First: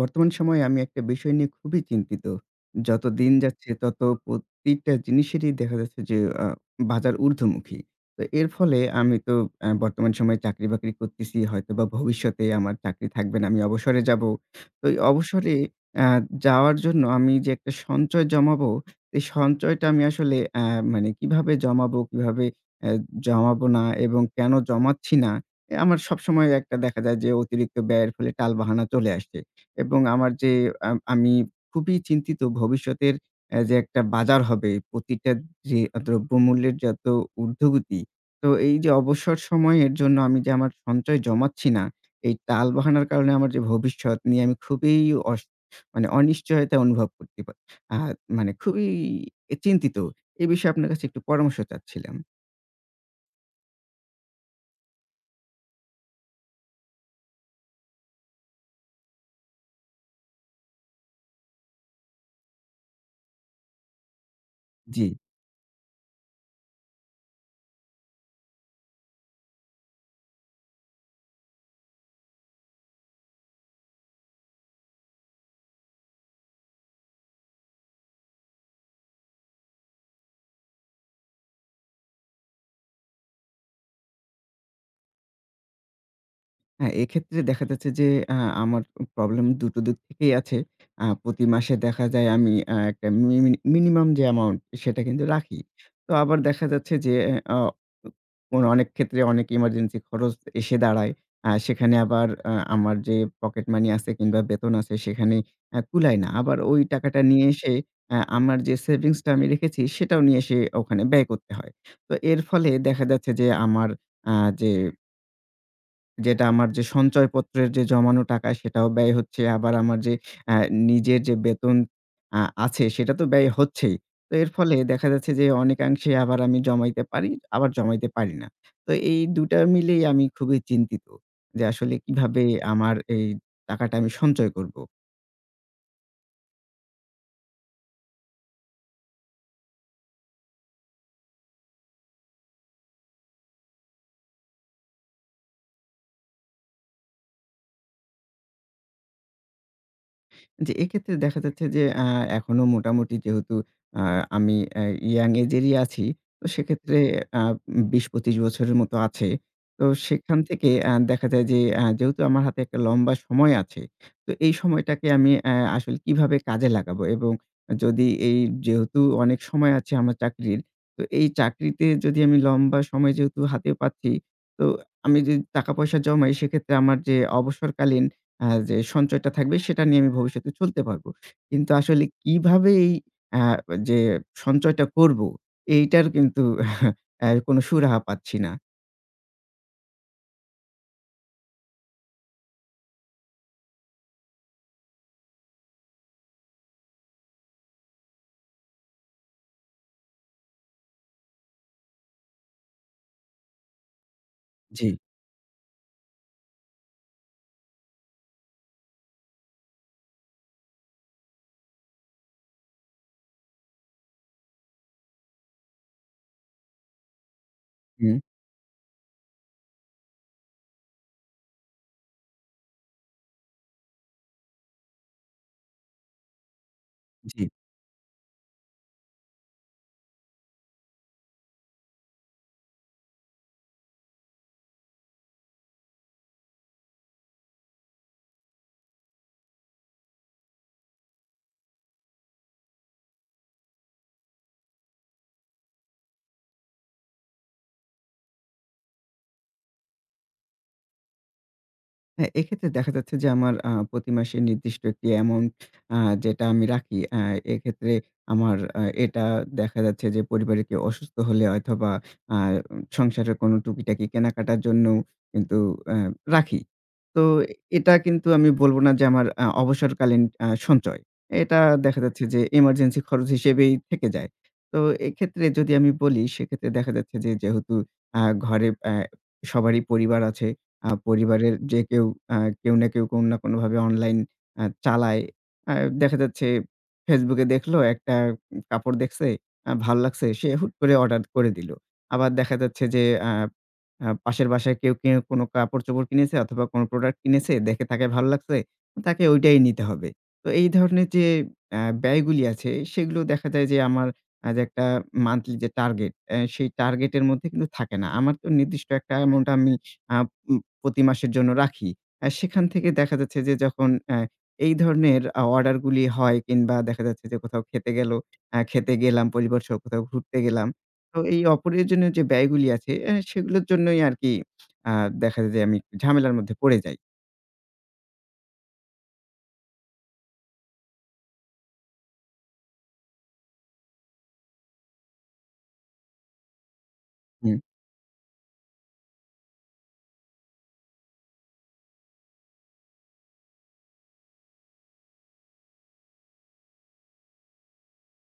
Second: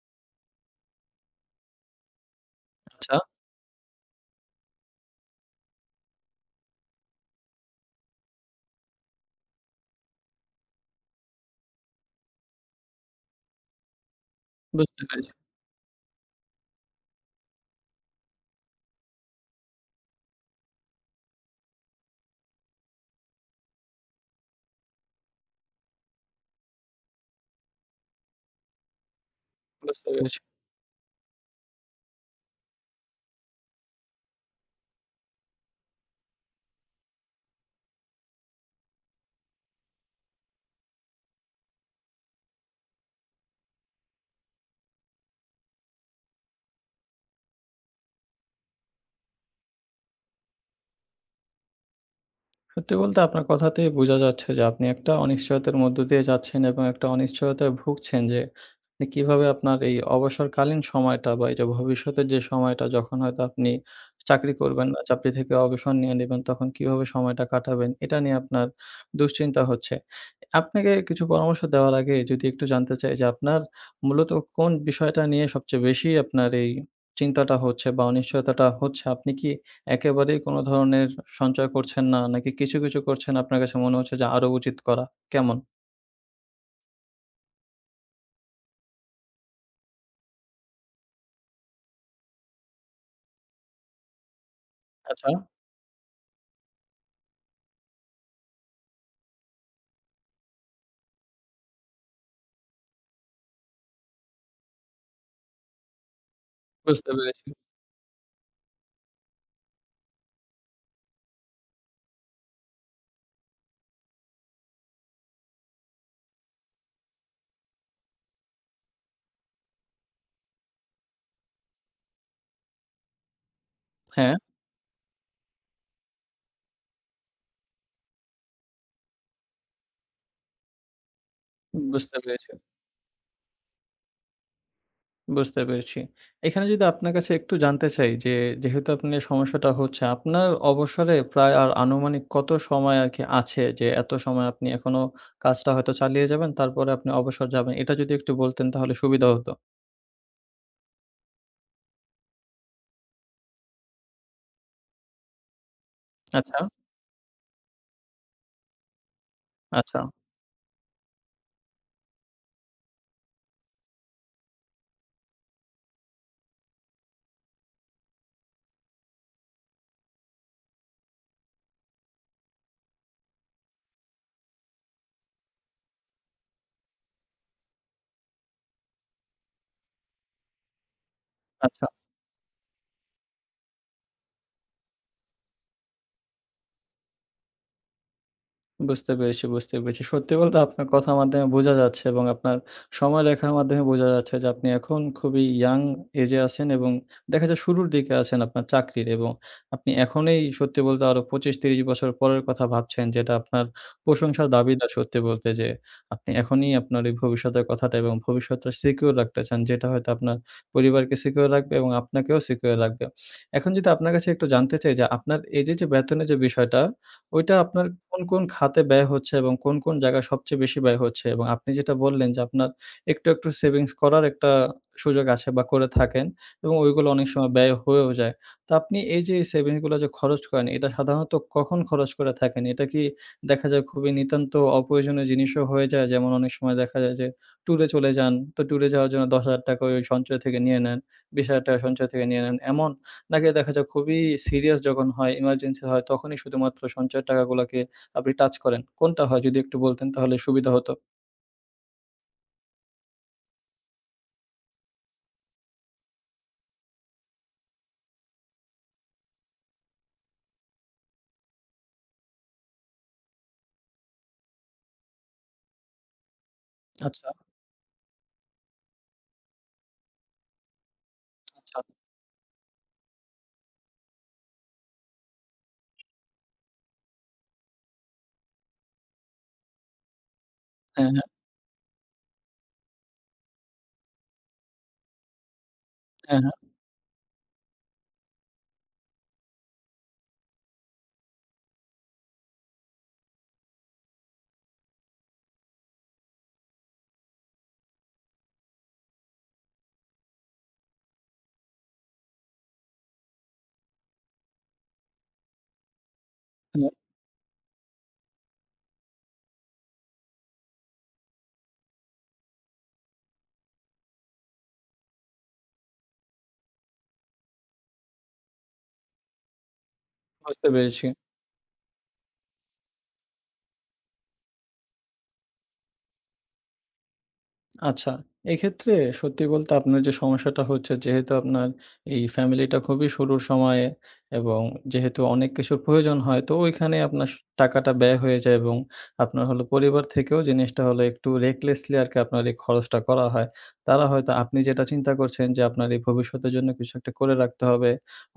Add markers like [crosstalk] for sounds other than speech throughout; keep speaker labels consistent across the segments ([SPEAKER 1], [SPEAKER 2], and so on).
[SPEAKER 1] বর্তমান সময়ে আমি একটা বিষয় নিয়ে খুবই চিন্তিত। যত
[SPEAKER 2] আচ্ছা।
[SPEAKER 1] দিন যাচ্ছে ততো প্রতিটা জিনিসেরই দেখা যাচ্ছে যে আ বাজার ঊর্ধ্বমুখী। তো এর ফলে আমি তো অ্যা বর্তমান সময়ে চাকরি-বাকরি করতেছি। হয়তোবা ভবিষ্যতে আমার চাকরি থাকবে না, আমি অবসরে যাবো। তো এই
[SPEAKER 2] বুঝতে পেরেছি।
[SPEAKER 1] অবসরে অ্যা যাওয়ার জন্য আমি যে একটা সঞ্চয় জমাবো, সেই সঞ্চয়টা আমি আসলে অ্যা মানে কিভাবে জমাবো, কিভাবে অ্যা জমাবো না এবং কেন জমাচ্ছি না এ আমার সবসময় একটা দেখা যায় যে অতিরিক্ত ব্যয়ের ফলে টাল-বাহানা চলে আসছে। এবং
[SPEAKER 2] বুঝতে
[SPEAKER 1] আমার
[SPEAKER 2] পেরেছি।
[SPEAKER 1] যে আম আমি খুবই চিন্তিত ভবিষ্যতের অ্যা যে একটা বাজার হবে, প্রতিটা যে দ্রব্যমূল্যের যত উর্ধ্বগতি, তো এই যে অবসর সময়ের জন্য আমি যে আমার সঞ্চয় জমাচ্ছি না, এই টাল-বাহানার কারণে আমার যে ভবিষ্যৎ নিয়ে আমি খুবই অশ মানে অনিশ্চয়তা অনুভব করতে পা আর মানে খুবই এ চিন্তিত। এই বিষয়ে আপনার কাছে একটু পরামর্শ চাচ্ছিলাম।
[SPEAKER 2] সত্যি বলতে আপনার কথাতেই বুঝা যাচ্ছে যে আপনি একটা অনিশ্চয়তার মধ্য দিয়ে যাচ্ছেন এবং একটা অনিশ্চয়তায় ভুগছেন যে নে কিভাবে আপনার এই অবসরকালীন সময়টা। বা এই যে ভবিষ্যতের যে সময়টা যখন হয়তো আপনি চাকরি করবেন না
[SPEAKER 1] জ্বি।
[SPEAKER 2] চাকরি থেকে অবসর নিয়ে নিবেন, তখন কিভাবে সময়টা কাটাবেন? এটা নিয়ে আপনার দুশ্চিন্তা হচ্ছে। আপনাকে কিছু পরামর্শ দেওয়ার আগে যদি একটু জানতে চাই যে আপনার মূলত কোন বিষয়টা নিয়ে সবচেয়ে বেশি আপনার এই চিন্তাটা হচ্ছে বা অনিশ্চয়তাটা হচ্ছে? আপনি কি একেবারেই কোনো ধরনের সঞ্চয় করছেন না? নাকি কিছু, কিছু করছেন আপনার কাছে মনে হচ্ছে যে আরও উচিত করা, কেমন?
[SPEAKER 1] হ্যাঁ, এক্ষেত্রে দেখা যাচ্ছে যে অ্যা আমার উম প্রবলেম ২ দিক থেকেই আছে। আ প্রতি মাসে দেখা যায় আমি অ্যা একটা মিনিমিনি মিনিমাম যে অ্যামাউন্ট, সেটা কিন্তু
[SPEAKER 2] আচ্ছা।
[SPEAKER 1] রাখি। তো আবার দেখা যাচ্ছে যে এ অ অনেক ক্ষেত্রে অনেক এমার্জেন্সি খরচ এসে দাঁড়ায়। আ সেখানে আবার আ আমার যে পকেট মানি আছে কিংবা বেতন আছে, সেখানে অ্যা কুলায় না। আবার ওই
[SPEAKER 2] বুঝতে
[SPEAKER 1] টাকাটা
[SPEAKER 2] পেরেছি।
[SPEAKER 1] নিয়ে এসে অ্যা আমার যে সেভিংস টা আমি রেখেছি, সেটাও নিয়ে এসে ওখানে ব্যয় করতে হয়। তো এর ফলে দেখা যাচ্ছে যে আমার আ যে যেটা আমার যে সঞ্চয়পত্রের যে জমানো টাকা, সেটাও ব্যয় হচ্ছে। আবার আমার যে অ্যা নিজের যে বেতন আ আছে, সেটা তো ব্যয় হচ্ছেই। তো
[SPEAKER 2] হ্যাঁ।
[SPEAKER 1] এর ফলে দেখা যাচ্ছে যে অনেকাংশে আবার আমি জমাইতে পারি, আবার জমাইতে পারি না। তো এই ২ মিলেই আমি খুবই চিন্তিত। যে
[SPEAKER 2] উম
[SPEAKER 1] আসলে
[SPEAKER 2] বুঝতে
[SPEAKER 1] কীভাবে
[SPEAKER 2] পেরেছি।
[SPEAKER 1] আমার এই টাকাটা আমি সঞ্চয় করব?
[SPEAKER 2] বুঝতে পেরেছি। এখানে যদি আপনার কাছে একটু জানতে চাই যে যেহেতু আপনে সমস্যাটা হচ্ছে, আপনার অবসরে প্রায় আর আনুমানিক কত সময় আর কি আছে? যে এত সময় আপনি এখনো কাজটা হয়তো চালিয়ে যাবেন তারপরে আপনি অবসর যাবেন। এটা যদি একটু বলতেন তাহলে সুবিধা হত।
[SPEAKER 1] জি, এই ক্ষেত্রে দেখা যাচ্ছে যে অ্যা এখনো মোটামুটি যেহেতু অ্যা আমি অ্যা ইয়াং এজেরই আছি। তো
[SPEAKER 2] আচ্ছা।
[SPEAKER 1] সেক্ষেত্রে আ উম ২০-২৫ বছরের মতো আছে। তো
[SPEAKER 2] আচ্ছা।
[SPEAKER 1] সেইখান থেকে অ্যা দেখা যায় যে অ্যা যেহেতু আমার হাতে একটা লম্বা সময় আছে, তো এই সময়টাকে আমি অ্যা আসলে কিভাবে কাজে লাগাবো এবং যদি এই যেহেতু অনেক সময় আছে আমার চাকরির। তো এই চাকরিতে যদি আমি লম্বা সময় যেহেতু হাতে পাচ্ছি, তো আমি যদি টাকা-পয়সা জমাই সেক্ষেত্রে আমার যে অবসরকালীন অ্যা যে সঞ্চয়টা থাকবে, সেটা নিয়ে আমি ভবিষ্যতে চলতে পারবো। কিন্তু
[SPEAKER 2] আচ্ছা।
[SPEAKER 1] আসলে কিভাবে এই অ্যা যে সঞ্চয়টা করবো, এইটার কিন্তু [chuckles] অ্যা কোনো সুরাহা পাচ্ছি না।
[SPEAKER 2] বুঝতে পেরেছি, বুঝতে পেরেছি। সত্যি বলতে আপনার কথার মাধ্যমে বুঝা যাচ্ছে এবং আপনার সময় দেখার মাধ্যমে বোঝা যাচ্ছে যে আপনি এখন খুবই ইয়াং এজে আছেন এবং দেখা যায় শুরুর দিকে আছেন আপনার চাকরির। এবং আপনি এখনেই সত্যি বলতে আরো ২৫-৩০ বছর পরের কথা ভাবছেন, যেটা আপনার প্রশংসার দাবিদার
[SPEAKER 1] জ্বি।
[SPEAKER 2] সত্যি বলতে যে আপনি এখনই আপনার এই ভবিষ্যতের কথাটা এবং ভবিষ্যৎটা সিকিউর রাখতে চান। যেটা হয়তো আপনার পরিবারকে সিকিউর রাখবে এবং আপনাকেও সিকিউর রাখবে। এখন যদি আপনার কাছে একটু জানতে চাই যে আপনার এই যে যে বেতনের যে বিষয়টা; ওইটা আপনার
[SPEAKER 1] হুম।
[SPEAKER 2] কোন, কোন খাতে ব্যয় হচ্ছে এবং কোন, কোন জায়গায় সবচেয়ে বেশি ব্যয় হচ্ছে? এবং আপনি যেটা বললেন যে আপনার একটু, একটু সেভিংস করার একটা সুযোগ আছে বা করে থাকেন, এবং ওইগুলো অনেক
[SPEAKER 1] জ্বী।
[SPEAKER 2] সময় ব্যয় হয়েও যায়। তো আপনি এই যে এই সেভিংসগুলা যে খরচ করেন এটা সাধারণত কখন খরচ করে থাকেন? এটা কি দেখা যায় খুবই নিতান্ত অপ্রয়োজনীয় জিনিসও হয়ে যায়? যেমন অনেক সময় দেখা যায় যে ট্যুরে চলে যান, তো ট্যুরে যাওয়ার জন্য ৳১০০০০ ওই ওই সঞ্চয় থেকে নিয়ে নেন, ৳২০০০০ সঞ্চয় থেকে নিয়ে নেন এমন? নাকি দেখা যায় খুবই সিরিয়াস যখন হয়, ইমার্জেন্সি হয়, তখনই শুধুমাত্র সঞ্চয়ের টাকাগুলাকে আপনি টাচ করেন? কোনটা হয় যদি একটু বলতেন তাহলে সুবিধা হতো।
[SPEAKER 1] হ্যাঁ, এক্ষেত্রে দেখা যাচ্ছে যে আমার আ প্রতি মাসে নির্দিষ্ট একটি অ্যামাউন্ট আ যেটা আমি রাখি। আ এক্ষেত্রে আমার আ এটা দেখা যাচ্ছে যে পরিবারে কেউ অসুস্থ হলে অথবা আ উ সংসারের কোনো টুকিটাকি কেনাকাটার জন্যও কিন্তু অ্যা রাখি। তো
[SPEAKER 2] আচ্ছা।
[SPEAKER 1] এটা কিন্তু আমি বলবো না যে আমার আ অবসরকালীন আ সঞ্চয়। এটা
[SPEAKER 2] আচ্ছা।
[SPEAKER 1] দেখা যাচ্ছে যে এমার্জেন্সি খরচ হিসেবেই থেকে যায়। তো এক্ষেত্রে যদি আমি বলি সেক্ষেত্রে দেখা যাচ্ছে যে যেহেতু আ ঘরে অ্যা সবারই পরিবার আছে। আ
[SPEAKER 2] হ্যাঁ, হ্যাঁ।
[SPEAKER 1] পরিবারের যে কেউ আ কেউ না কেউ কোনো না কোনভাবে অনলাইন আ চালায়। আ দেখা
[SPEAKER 2] হ্যাঁ,
[SPEAKER 1] যাচ্ছে
[SPEAKER 2] হ্যাঁ।
[SPEAKER 1] Facebook এ দেখলো, একটা উম কাপড় দেখছে আ ভাল লাগছে, সে হুট করে অর্ডার করে দিলো। আবার দেখা যাচ্ছে যে অ্যা অ্যা পাশের বাসায় কেউ, কেউ কোনো কাপড়-চোপড় কিনেছে অথবা কোনো প্রোডাক্ট কিনেছে, দেখে তাকে ভালো লাগছে। তাকে ঐটাই নিতে হবে। তো এই ধরনের যে অ্যা ব্যয়গুলি আছে সেগুলো দেখা যায় যে আমার অ্যা যে একটা মান্থলি যে টার্গেট, অ্যা সেই
[SPEAKER 2] হুম।
[SPEAKER 1] টার্গেট এর মধ্যে কিন্তু থাকে না। আমার তো নির্দিষ্ট একটা অ্যামাউন্ট আমি আ উম প্রতি মাসের জন্য রাখি। অ্যা সেখান থেকে দেখা যাচ্ছে যে যখন অ্যা এই ধরনের আ অর্ডার গুলি হয় কিংবা দেখা যাচ্ছে যে কোথাও খেতে গেলো, অ্যা খেতে গেলাম পরিবার সহ কোথাও ঘুরতে
[SPEAKER 2] বুঝতে
[SPEAKER 1] গেলাম।
[SPEAKER 2] পেরেছি।
[SPEAKER 1] তো এই অপ্রয়োজনীয় যে ব্যয়গুলি আছে, অ্যা সেগুলোর জন্যই আরকি আ দেখা যায় যে আমি একটু ঝামেলার মধ্যে পড়ে যাই।
[SPEAKER 2] আচ্ছা, এক্ষেত্রে সত্যি বলতে আপনার যে সমস্যাটা হচ্ছে যেহেতু আপনার এই ফ্যামিলিটা খুবই শুরুর সময়ে এবং যেহেতু অনেক কিছুর প্রয়োজন হয় তো ওইখানেই আপনার স
[SPEAKER 1] হুম।
[SPEAKER 2] টাকাটা ব্যয় হয়ে যায় এবং আপনার হল পরিবার থেকেও জিনিসটা হলো একটু recklessly আরকি আপনার এই খরচটা করা হয়। তারা হয়তো আপনি যেটা চিন্তা করছেন যে আপনার এই ভবিষ্যতের জন্য কিছু একটা করে রাখতে হবে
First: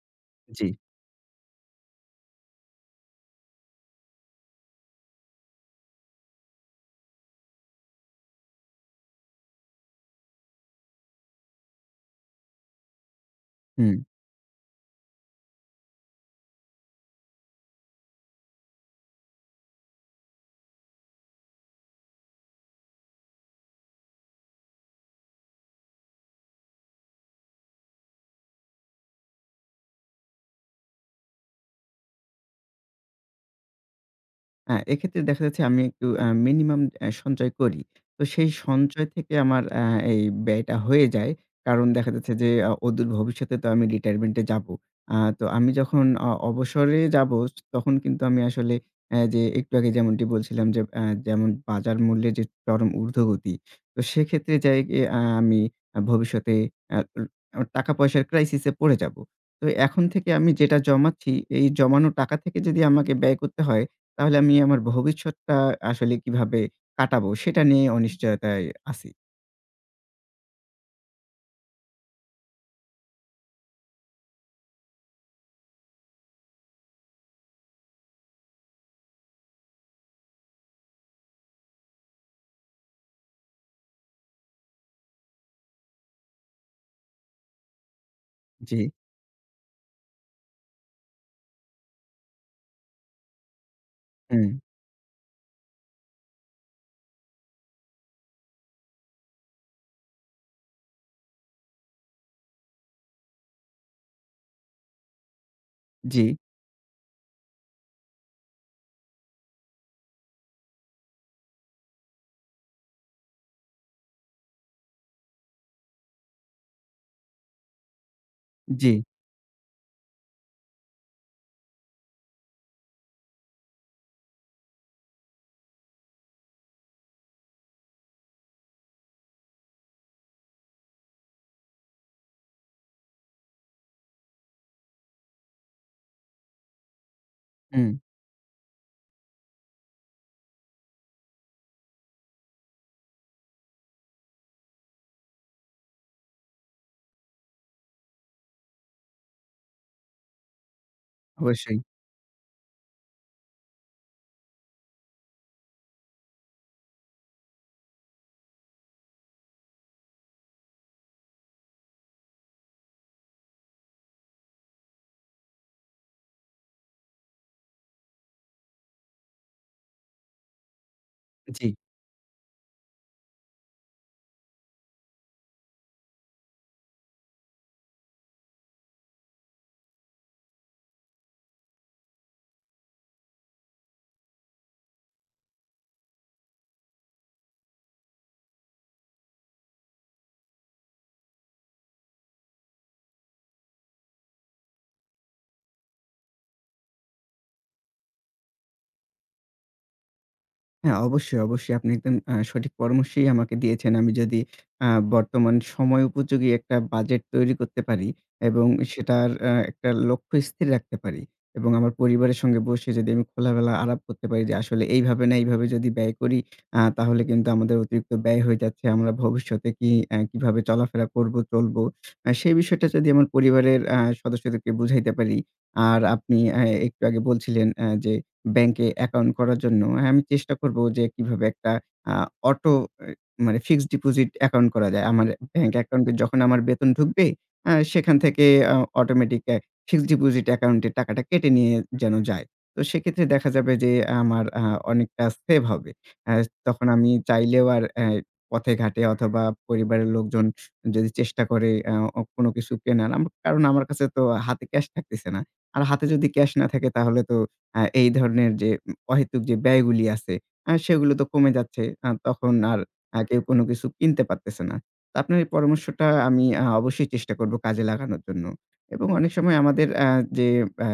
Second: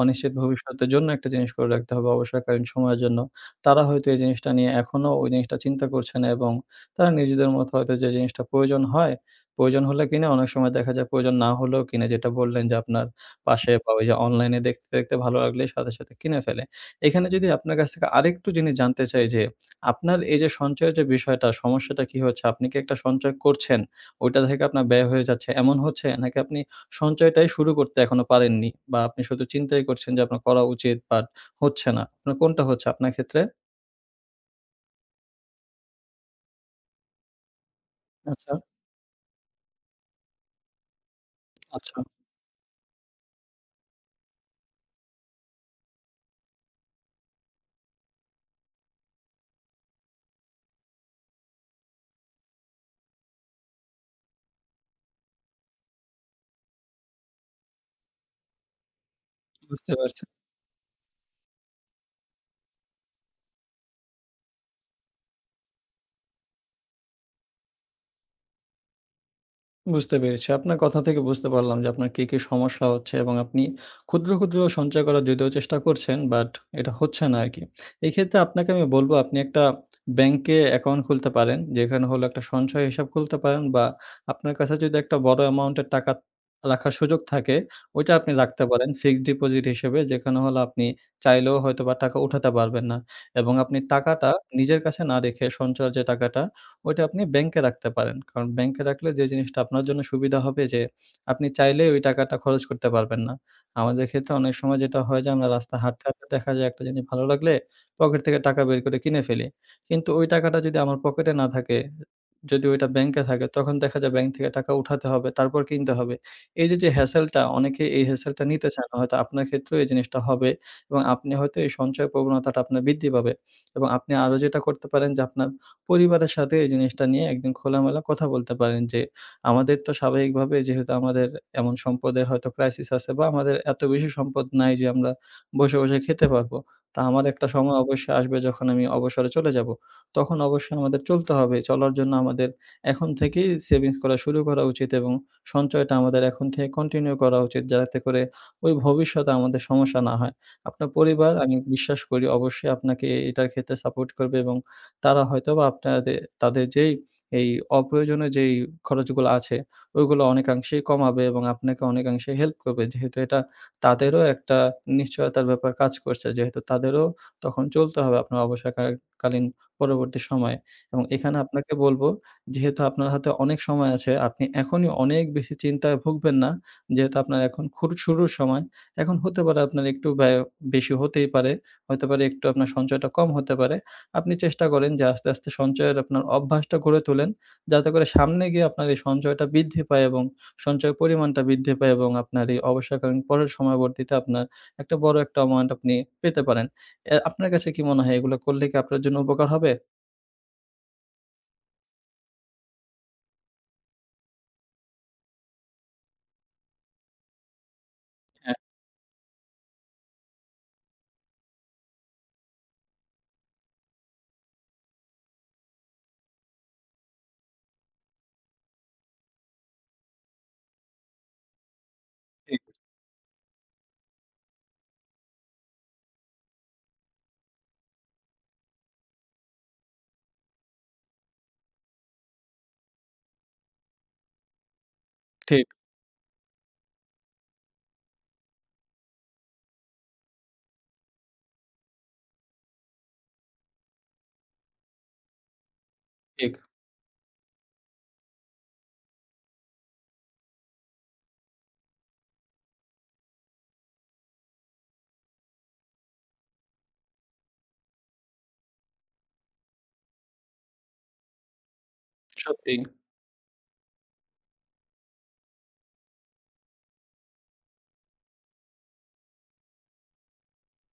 [SPEAKER 2] অনিশ্চিত
[SPEAKER 1] জি।
[SPEAKER 2] ভবিষ্যতের জন্য একটা জিনিস করে রাখতে হবে অবসরকালীন সময়ের জন্য, তারা হয়তো এই জিনিসটা নিয়ে এখনো ওই জিনিসটা চিন্তা করছে না এবং তারা নিজেদের মতো হয়তো যে জিনিসটা প্রয়োজন হয়, প্রয়োজন হলে কিনে অনেক সময় দেখা যায় প্রয়োজন না হলেও কিনে যেটা বললেন যে আপনার পাশে বা
[SPEAKER 1] হুম।
[SPEAKER 2] যে অনলাইনে দেখতে, দেখতে ভালো লাগলেই সাথে সাথে কিনে ফেলে। এখানে যদি আপনার কাছ থেকে আরেকটু জিনিস জানতে চাই যে আপনার এই যে সঞ্চয়ের যে বিষয়টা সমস্যাটা কী হচ্ছে আপনি কী একটা সঞ্চয় করছেন ওইটা থেকে আপনার ব্যয় হয়ে যাচ্ছে এমন হচ্ছে নাকি আপনি সঞ্চয়টাই শুরু করতে এখনো পারেননি বা আপনি শুধু চিন্তাই করছেন যে আপনার করা উচিত বাট হচ্ছে না আপনার কোনটা হচ্ছে আপনার ক্ষেত্রে?
[SPEAKER 1] হ্যাঁ, এক্ষেত্রে দেখা যাচ্ছে আমি একটু অ্যা মিনিমাম অ্যা সঞ্চয় করি। তো সেই
[SPEAKER 2] আচ্ছা।
[SPEAKER 1] সঞ্চয় থেকে আমার অ্যা এই ব্যয়টা হয়ে যায়।
[SPEAKER 2] [clicks tongue]
[SPEAKER 1] কারণ
[SPEAKER 2] আচ্ছা।
[SPEAKER 1] দেখা যাচ্ছে যে অ অদূর ভবিষ্যতে তো আমি রিটায়ারমেন্টে যাবো। আ তো আমি যখন অ অবসরে যাবো য তখন কিন্তু আমি আসলে অ্যা যে একটু আগে যেমনটি বলছিলাম অ্যা যেমন বাজার মূল্যের যে চরম ঊর্ধ্বগতি। তো সেক্ষেত্রে যাই অ্যা আ আমি ভবিষ্যতে এ্যা অ টাকা পয়সার ক্রাইসিসে পড়ে যাবো। তো
[SPEAKER 2] বুঝতে
[SPEAKER 1] এখন
[SPEAKER 2] পারছে।
[SPEAKER 1] থেকে আমি যেটা জমাচ্ছি এই জমানো টাকা থেকে যদি আমাকে ব্যয় করতে হয় তাহলে আমি আমার ভবিষ্যৎটা আ আসলে কিভাবে কাটাবো? সেটা নিয়ে অনিশ্চয়তায় আছি।
[SPEAKER 2] বুঝতে পেরেছি। আপনার কথা থেকে বুঝতে পারলাম যে আপনার কি, কি সমস্যা হচ্ছে, এবং আপনি ক্ষুদ্র, ক্ষুদ্র সঞ্চয় করার যদিও চেষ্টা করছেন বাট এটা হচ্ছে না আরকি। এইক্ষেত্রে আপনাকে আমি বলব আপনি একটা ব্যাংকে অ্যাকাউন্ট খুলতে পারেন যেখানে হলো একটা সঞ্চয় হিসাব খুলতে পারেন বা আপনার কাছে যদি একটা বড় অ্যামাউন্টের টাকা রাখার সুযোগ থাকে, ওইটা আপনি রাখতে পারেন
[SPEAKER 1] জ্বি।
[SPEAKER 2] ফিক্সড ডিপোজিট হিসেবে। যেখানে হল আপনি চাইলেও হয়তোবা টাকা উঠাতে পারবেন না। এবং আপনি টাকাটা
[SPEAKER 1] হুম।
[SPEAKER 2] নিজের কাছে না রেখে সঞ্চয়ের যে টাকাটা, ওইটা আপনি ব্যাংকে রাখতে পারেন। কারণ ব্যাংকে রাখলে যে জিনিসটা আপনার জন্য সুবিধা হবে যে আপনি চাইলেই ওই টাকাটা খরচ করতে পারবেন না। আমাদের ক্ষেত্রে অনেক সময় যেটা হয় যে আমরা রাস্তা হাঁটতে, হাঁটতে
[SPEAKER 1] জ্বি।
[SPEAKER 2] দেখা যায় একটা জিনিস ভালো লাগলে পকেট থেকে টাকা বের করে কিনে ফেলি। কিন্তু ওই টাকাটা যদি আমার পকেটে না থাকে, যদি ওইটা ব্যাংকে থাকে, তখন দেখা যায় ব্যাংক থেকে টাকা উঠাতে হবে তারপর কিনতে হবে। এই যে, যে hassle টা, অনেকে এই hassle টা নিতে চায় না।
[SPEAKER 1] জ্বি।
[SPEAKER 2] হয়তো আপনার ক্ষেত্রেও এই জিনিসটা হবে এবং আপনি হয়তো এই সঞ্চয় প্রবণতাটা আপনার বৃদ্ধি পাবে। এবং আপনি আরো যেটা করতে পারেন যে আপনার পরিবারের সাথে এই জিনিসটা নিয়ে একদিন খোলামেলা কথা বলতে পারেন। যে আমাদের তো স্বাভাবিকভাবে যেহেতু আমাদের এমন সম্পদে হয়তোবা ক্রাইসিস আছে বা আমাদের এত বেশি সম্পদ নাই যে আমরা বসে, বসে খেতে পারবো। তো আমার একটা সময়
[SPEAKER 1] হুম।
[SPEAKER 2] অবশ্যই আসবে যখন আমি অবসরে চলে যাবো। তখন অবশ্যই আমাদের চলতে হবে, চলার জন্য আমাদের এখন থেকেই সেভিংস করা শুরু করা উচিত এবং সঞ্চয়টা আমাদের এখন থেকে কন্টিনিউ করা উচিত। যাতে করে ওই ভবিষ্যতে আমাদের সমস্যা না হয়। আপনার পরিবার আমি
[SPEAKER 1] অবশ্যই।
[SPEAKER 2] বিশ্বাস করি অবশ্যই আপনাকে এই এইটার ক্ষেত্রে সাপোর্ট করবে। এবং তারা হয়তোবা আপনাদে তাদের যেই এই অপ্রয়োজনীয় যেই খরচগুলা আছে ওইগুলো অনেকাংশেই কমাবে এবং আপনাকে অনেকাংশে হেল্প করবে। যেহেতু এটা তাদেরও একটা নিশ্চয়তার ব্যাপার কাজ করছে যেহেতু তাদেরও তখন চলতে হবে আপনার অবসরকা কালীন পরবর্তী সময়ে। এবং এখানে
[SPEAKER 1] জ্বি।
[SPEAKER 2] আপনাকে বলবো যেহেতু আপনার হাতে অনেক সময় আছে, আপনি এখনই অনেক বেশি চিন্তায় ভুগবেন না। যেহেতু আপনার এখন খুর শুরুর সময়, এখন হতে পারে আপনার একটু ব্যয় বেশি হতেই পারে, হতে পারে একটু আপনার সঞ্চয়টা কম হতে পারে। আপনি চেষ্টা করেন যে আস্তে, আস্তে সঞ্চয়ের আপনার অভ্যাসটা গড়ে তোলেন। যাতে করে সামনে গিয়ে আপনার এই সঞ্চয়টা বৃদ্ধি পায় এবং সঞ্চয়ের পরিমাণটা বৃদ্ধি পায় এবং আপনার এই অবসরকালীন পরের সময়বর্তীতে আপনার একটা বড়ো একটা অ্যামাউন্ট আপনি পেতে পারেন। অ্যা আপনার কাছে কি মনে হয় এগুলা করলে কি আপনার জন্য উপকার হবে?
[SPEAKER 1] হ্যাঁ, অবশ্যই, অবশ্যই। আপনি একদম আ সঠিক পরামর্শই আমাকে দিয়েছেন। আমি যদি অ্যা বর্তমান সময় উপযোগী একটা বাজেট তৈরি করতে পারি
[SPEAKER 2] হ্যাঁ।
[SPEAKER 1] এবং সেটার অ্যা একটা লক্ষ্য স্থির রাখতে পারি এবং আমার পরিবারের সঙ্গে বসে যদি আমি খোলাবেলা আরাপ করতে পারি যে আসলে এইভাবে না এইভাবে যদি ব্যয় করি অ্যা তাহলে কিন্তু আমাদের অতিরিক্ত ব্যয় হয়ে যাচ্ছে। আমরা ভবিষ্যতে কি অ্যা কিভাবে চলাফেরা করবো চলবো। অ্যা সেই
[SPEAKER 2] ঠিক।
[SPEAKER 1] বিষয়টা যদি আমার পরিবারের অ্যা সদস্যদেরকে বুঝাইতে পারি। আর আপনি অ্যা একটু আগে বলছিলেন অ্যা যে ব্যাংকে অ্যাকাউন্ট করার জন্য হ্যাঁ, আমি চেষ্টা করব যে কিভাবে একটা অ্যা অটো অ্যা মানে ফিক্সড ডিপোজিট অ্যাকাউন্ট করা যায়। আমার
[SPEAKER 2] ঠিক।
[SPEAKER 1] ব্যাংক অ্যাকাউন্ট এ যখন আমার বেতন ঢুকবে অ্যা সেখান থেকে অ অটোমেটিক অ্যা ফিক্সড ডিপোজিট অ্যাকাউন্ট এ টাকাটা কেটে নিয়ে যেন যায়। তো সেক্ষেত্রে দেখা যাবে যে আমার অ্যা অনেকটা সেভ হবে। অ্যা
[SPEAKER 2] ঠিক।
[SPEAKER 1] তখন আমি চাইলেও আর অ্যা পথে ঘাটে অথবা পরিবারের লোকজন যদি চেষ্টা করে অ্যা অ কোনো কিছু কেনা। কারণ আমার কাছে তো হাতে ক্যাশ থাকতেছে না। আর হাতে যদি ক্যাশ না থাকে তাহলে তো আ এই ধরনের যে উম অহেতুক যে ব্যয়গুলি আছে অ্যা সেগুলো তো কমে যাচ্ছে। আ
[SPEAKER 2] সত্যি।
[SPEAKER 1] আর কেউ কোনো কিছু কিনতে পারতেছে না। তো আপনার এই পরামর্শটা আমি আ অবশ্যই চেষ্টা করব কাজে লাগানোর জন্য। এবং অনেক সময় আমাদের অ্যা যে অ্যা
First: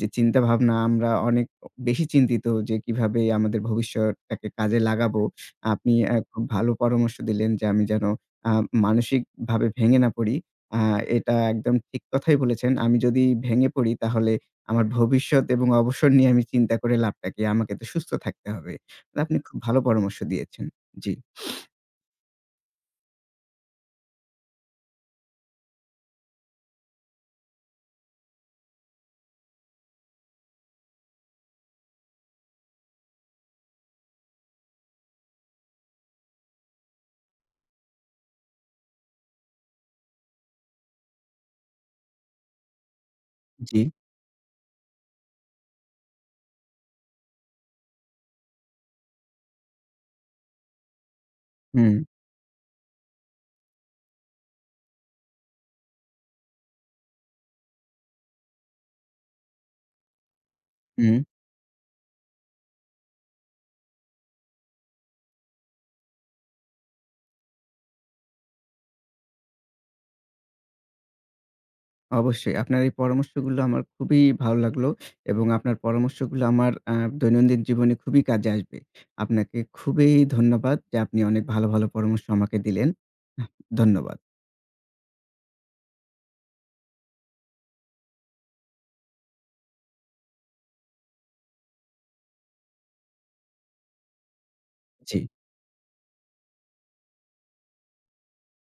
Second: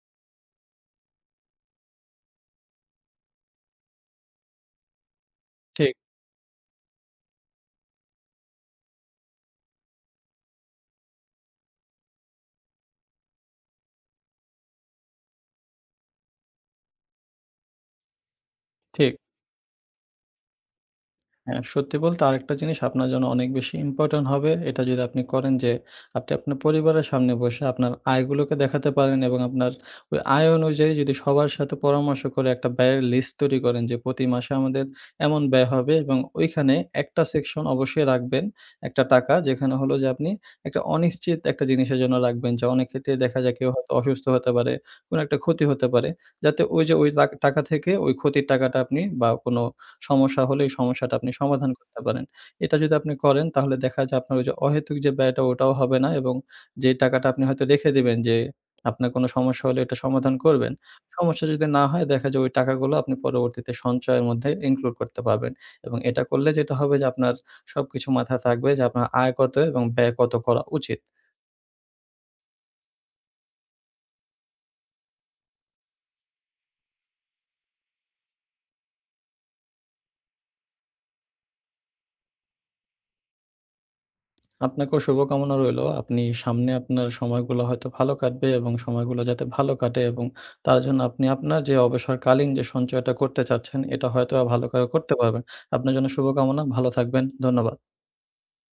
[SPEAKER 1] যে চিন্তাভাবনা আমরা অনেক অ বেশি চিন্তিত যে কিভাবে আমাদের ভবিষ্যতটাকে কাজে লাগাবো।
[SPEAKER 2] ঠিক।
[SPEAKER 1] আপনি অ্যা খুব ভালো পরামর্শ দিলেন যে আমি যেন অ্যা মানসিকভাবে ভেঙে না পড়ি। অ্যা এটা একদম ঠিক কথাই বলেছেন। আমি যদি ভেঙে পড়ি তাহলে আমার ভবিষ্যৎ এবং অবসর নিয়ে আমি চিন্তা করে লাভটা কি আমাকে তো সুস্থ থাকতে হবে।
[SPEAKER 2] ঠিক।
[SPEAKER 1] তো আপনি খুব ভালো পরামর্শ দিয়েছেন। জি।
[SPEAKER 2] অ্যা সত্যি বলতে আরেকটা জিনিস আপনার জন্য অনেক বেশি ইম্পোর্টেন্ট হবে। এটা যদি আপনি করেন যে আপনি আপনার পরিবারের সামনে বসে আপনার আয়গুলোকে দেখাতে পারেন এবং আপনার ওই আয় অনুযায়ী যদি সবার সাথে পরামর্শ করে একটা ব্যয়ের লিস্ট তৈরি করেন যে প্রতি মাসে আমাদের এমন ব্যয় হবে এবং ওইখানে একটা সেকশন অবশ্যই রাখবেন। একটা টাকা যেখানে হল যে আপনি একটা অনিশ্চিত একটা জিনিসের জন্য রাখবেন যে অনেক ক্ষেত্রে দেখা যায় কেউ
[SPEAKER 1] জ্বী।
[SPEAKER 2] হয়তো অসুস্থ হতে পারে, কোনো একটা ক্ষতি হতে পারে। যাতে ওই যে ওই লা টাকা থেকে ওই ক্ষতির টাকাটা আপনি বা কোনো সমস্যা হলে এই সমস্যাটা আপনি সমাধান
[SPEAKER 1] হুম।
[SPEAKER 2] করতে পারেন। এটা যদি আপনি করেন তাহলে দেখা যায় আপনার যে অহেতুক যে ব্যয়টা ওটাও হবে না এবং যে টাকাটা আপনি হয়তো রেখে দিবেন যে আপনার কোনো সমস্যা হলে এটা সমাধান করবেন।
[SPEAKER 1] হুম।
[SPEAKER 2] সমস্যা যদি না হয় দেখা যায় ওই টাকাগুলা আপনি পরবর্তীতে সঞ্চয়ের মধ্যে include করতে পারবেন। এবং এটা করলে যেটা হবে যে আপনার সবকিছু মাথা থাকবে যে আপনার আয় কত এবং ব্যয় কত করা উচিত।
[SPEAKER 1] অবশ্যই আপনার এই পরামর্শগুলো আমার খুবই ভালো লাগলো। এবং আপনার পরামর্শগুলো আমার অ্যা দৈনন্দিন জীবনে খুবই কাজে আসবে। আপনাকে খুবই ধন্যবাদ যে আপনি অনেক ভালো, ভালো পরামর্শ আমাকে দিলেন। ধন্যবাদ।
[SPEAKER 2] আপনাকেও শুভকামনা রইলো। আপনি সামনে আপনার সময়গুলো হয়তো ভালো কাটবে এবং সময়গুলো যাতে ভালো কাটে এবং তার জন্য আপনি আপনার যে অবসরকালীন যে সঞ্চয়টা করতে চাচ্ছেন এটা হয়তো আ ভালো করো করতে
[SPEAKER 1] জ্বি।
[SPEAKER 2] পারবেন। আপনার জন্য শুভকামনা। ভালো থাকবেন। ধন্যবাদ।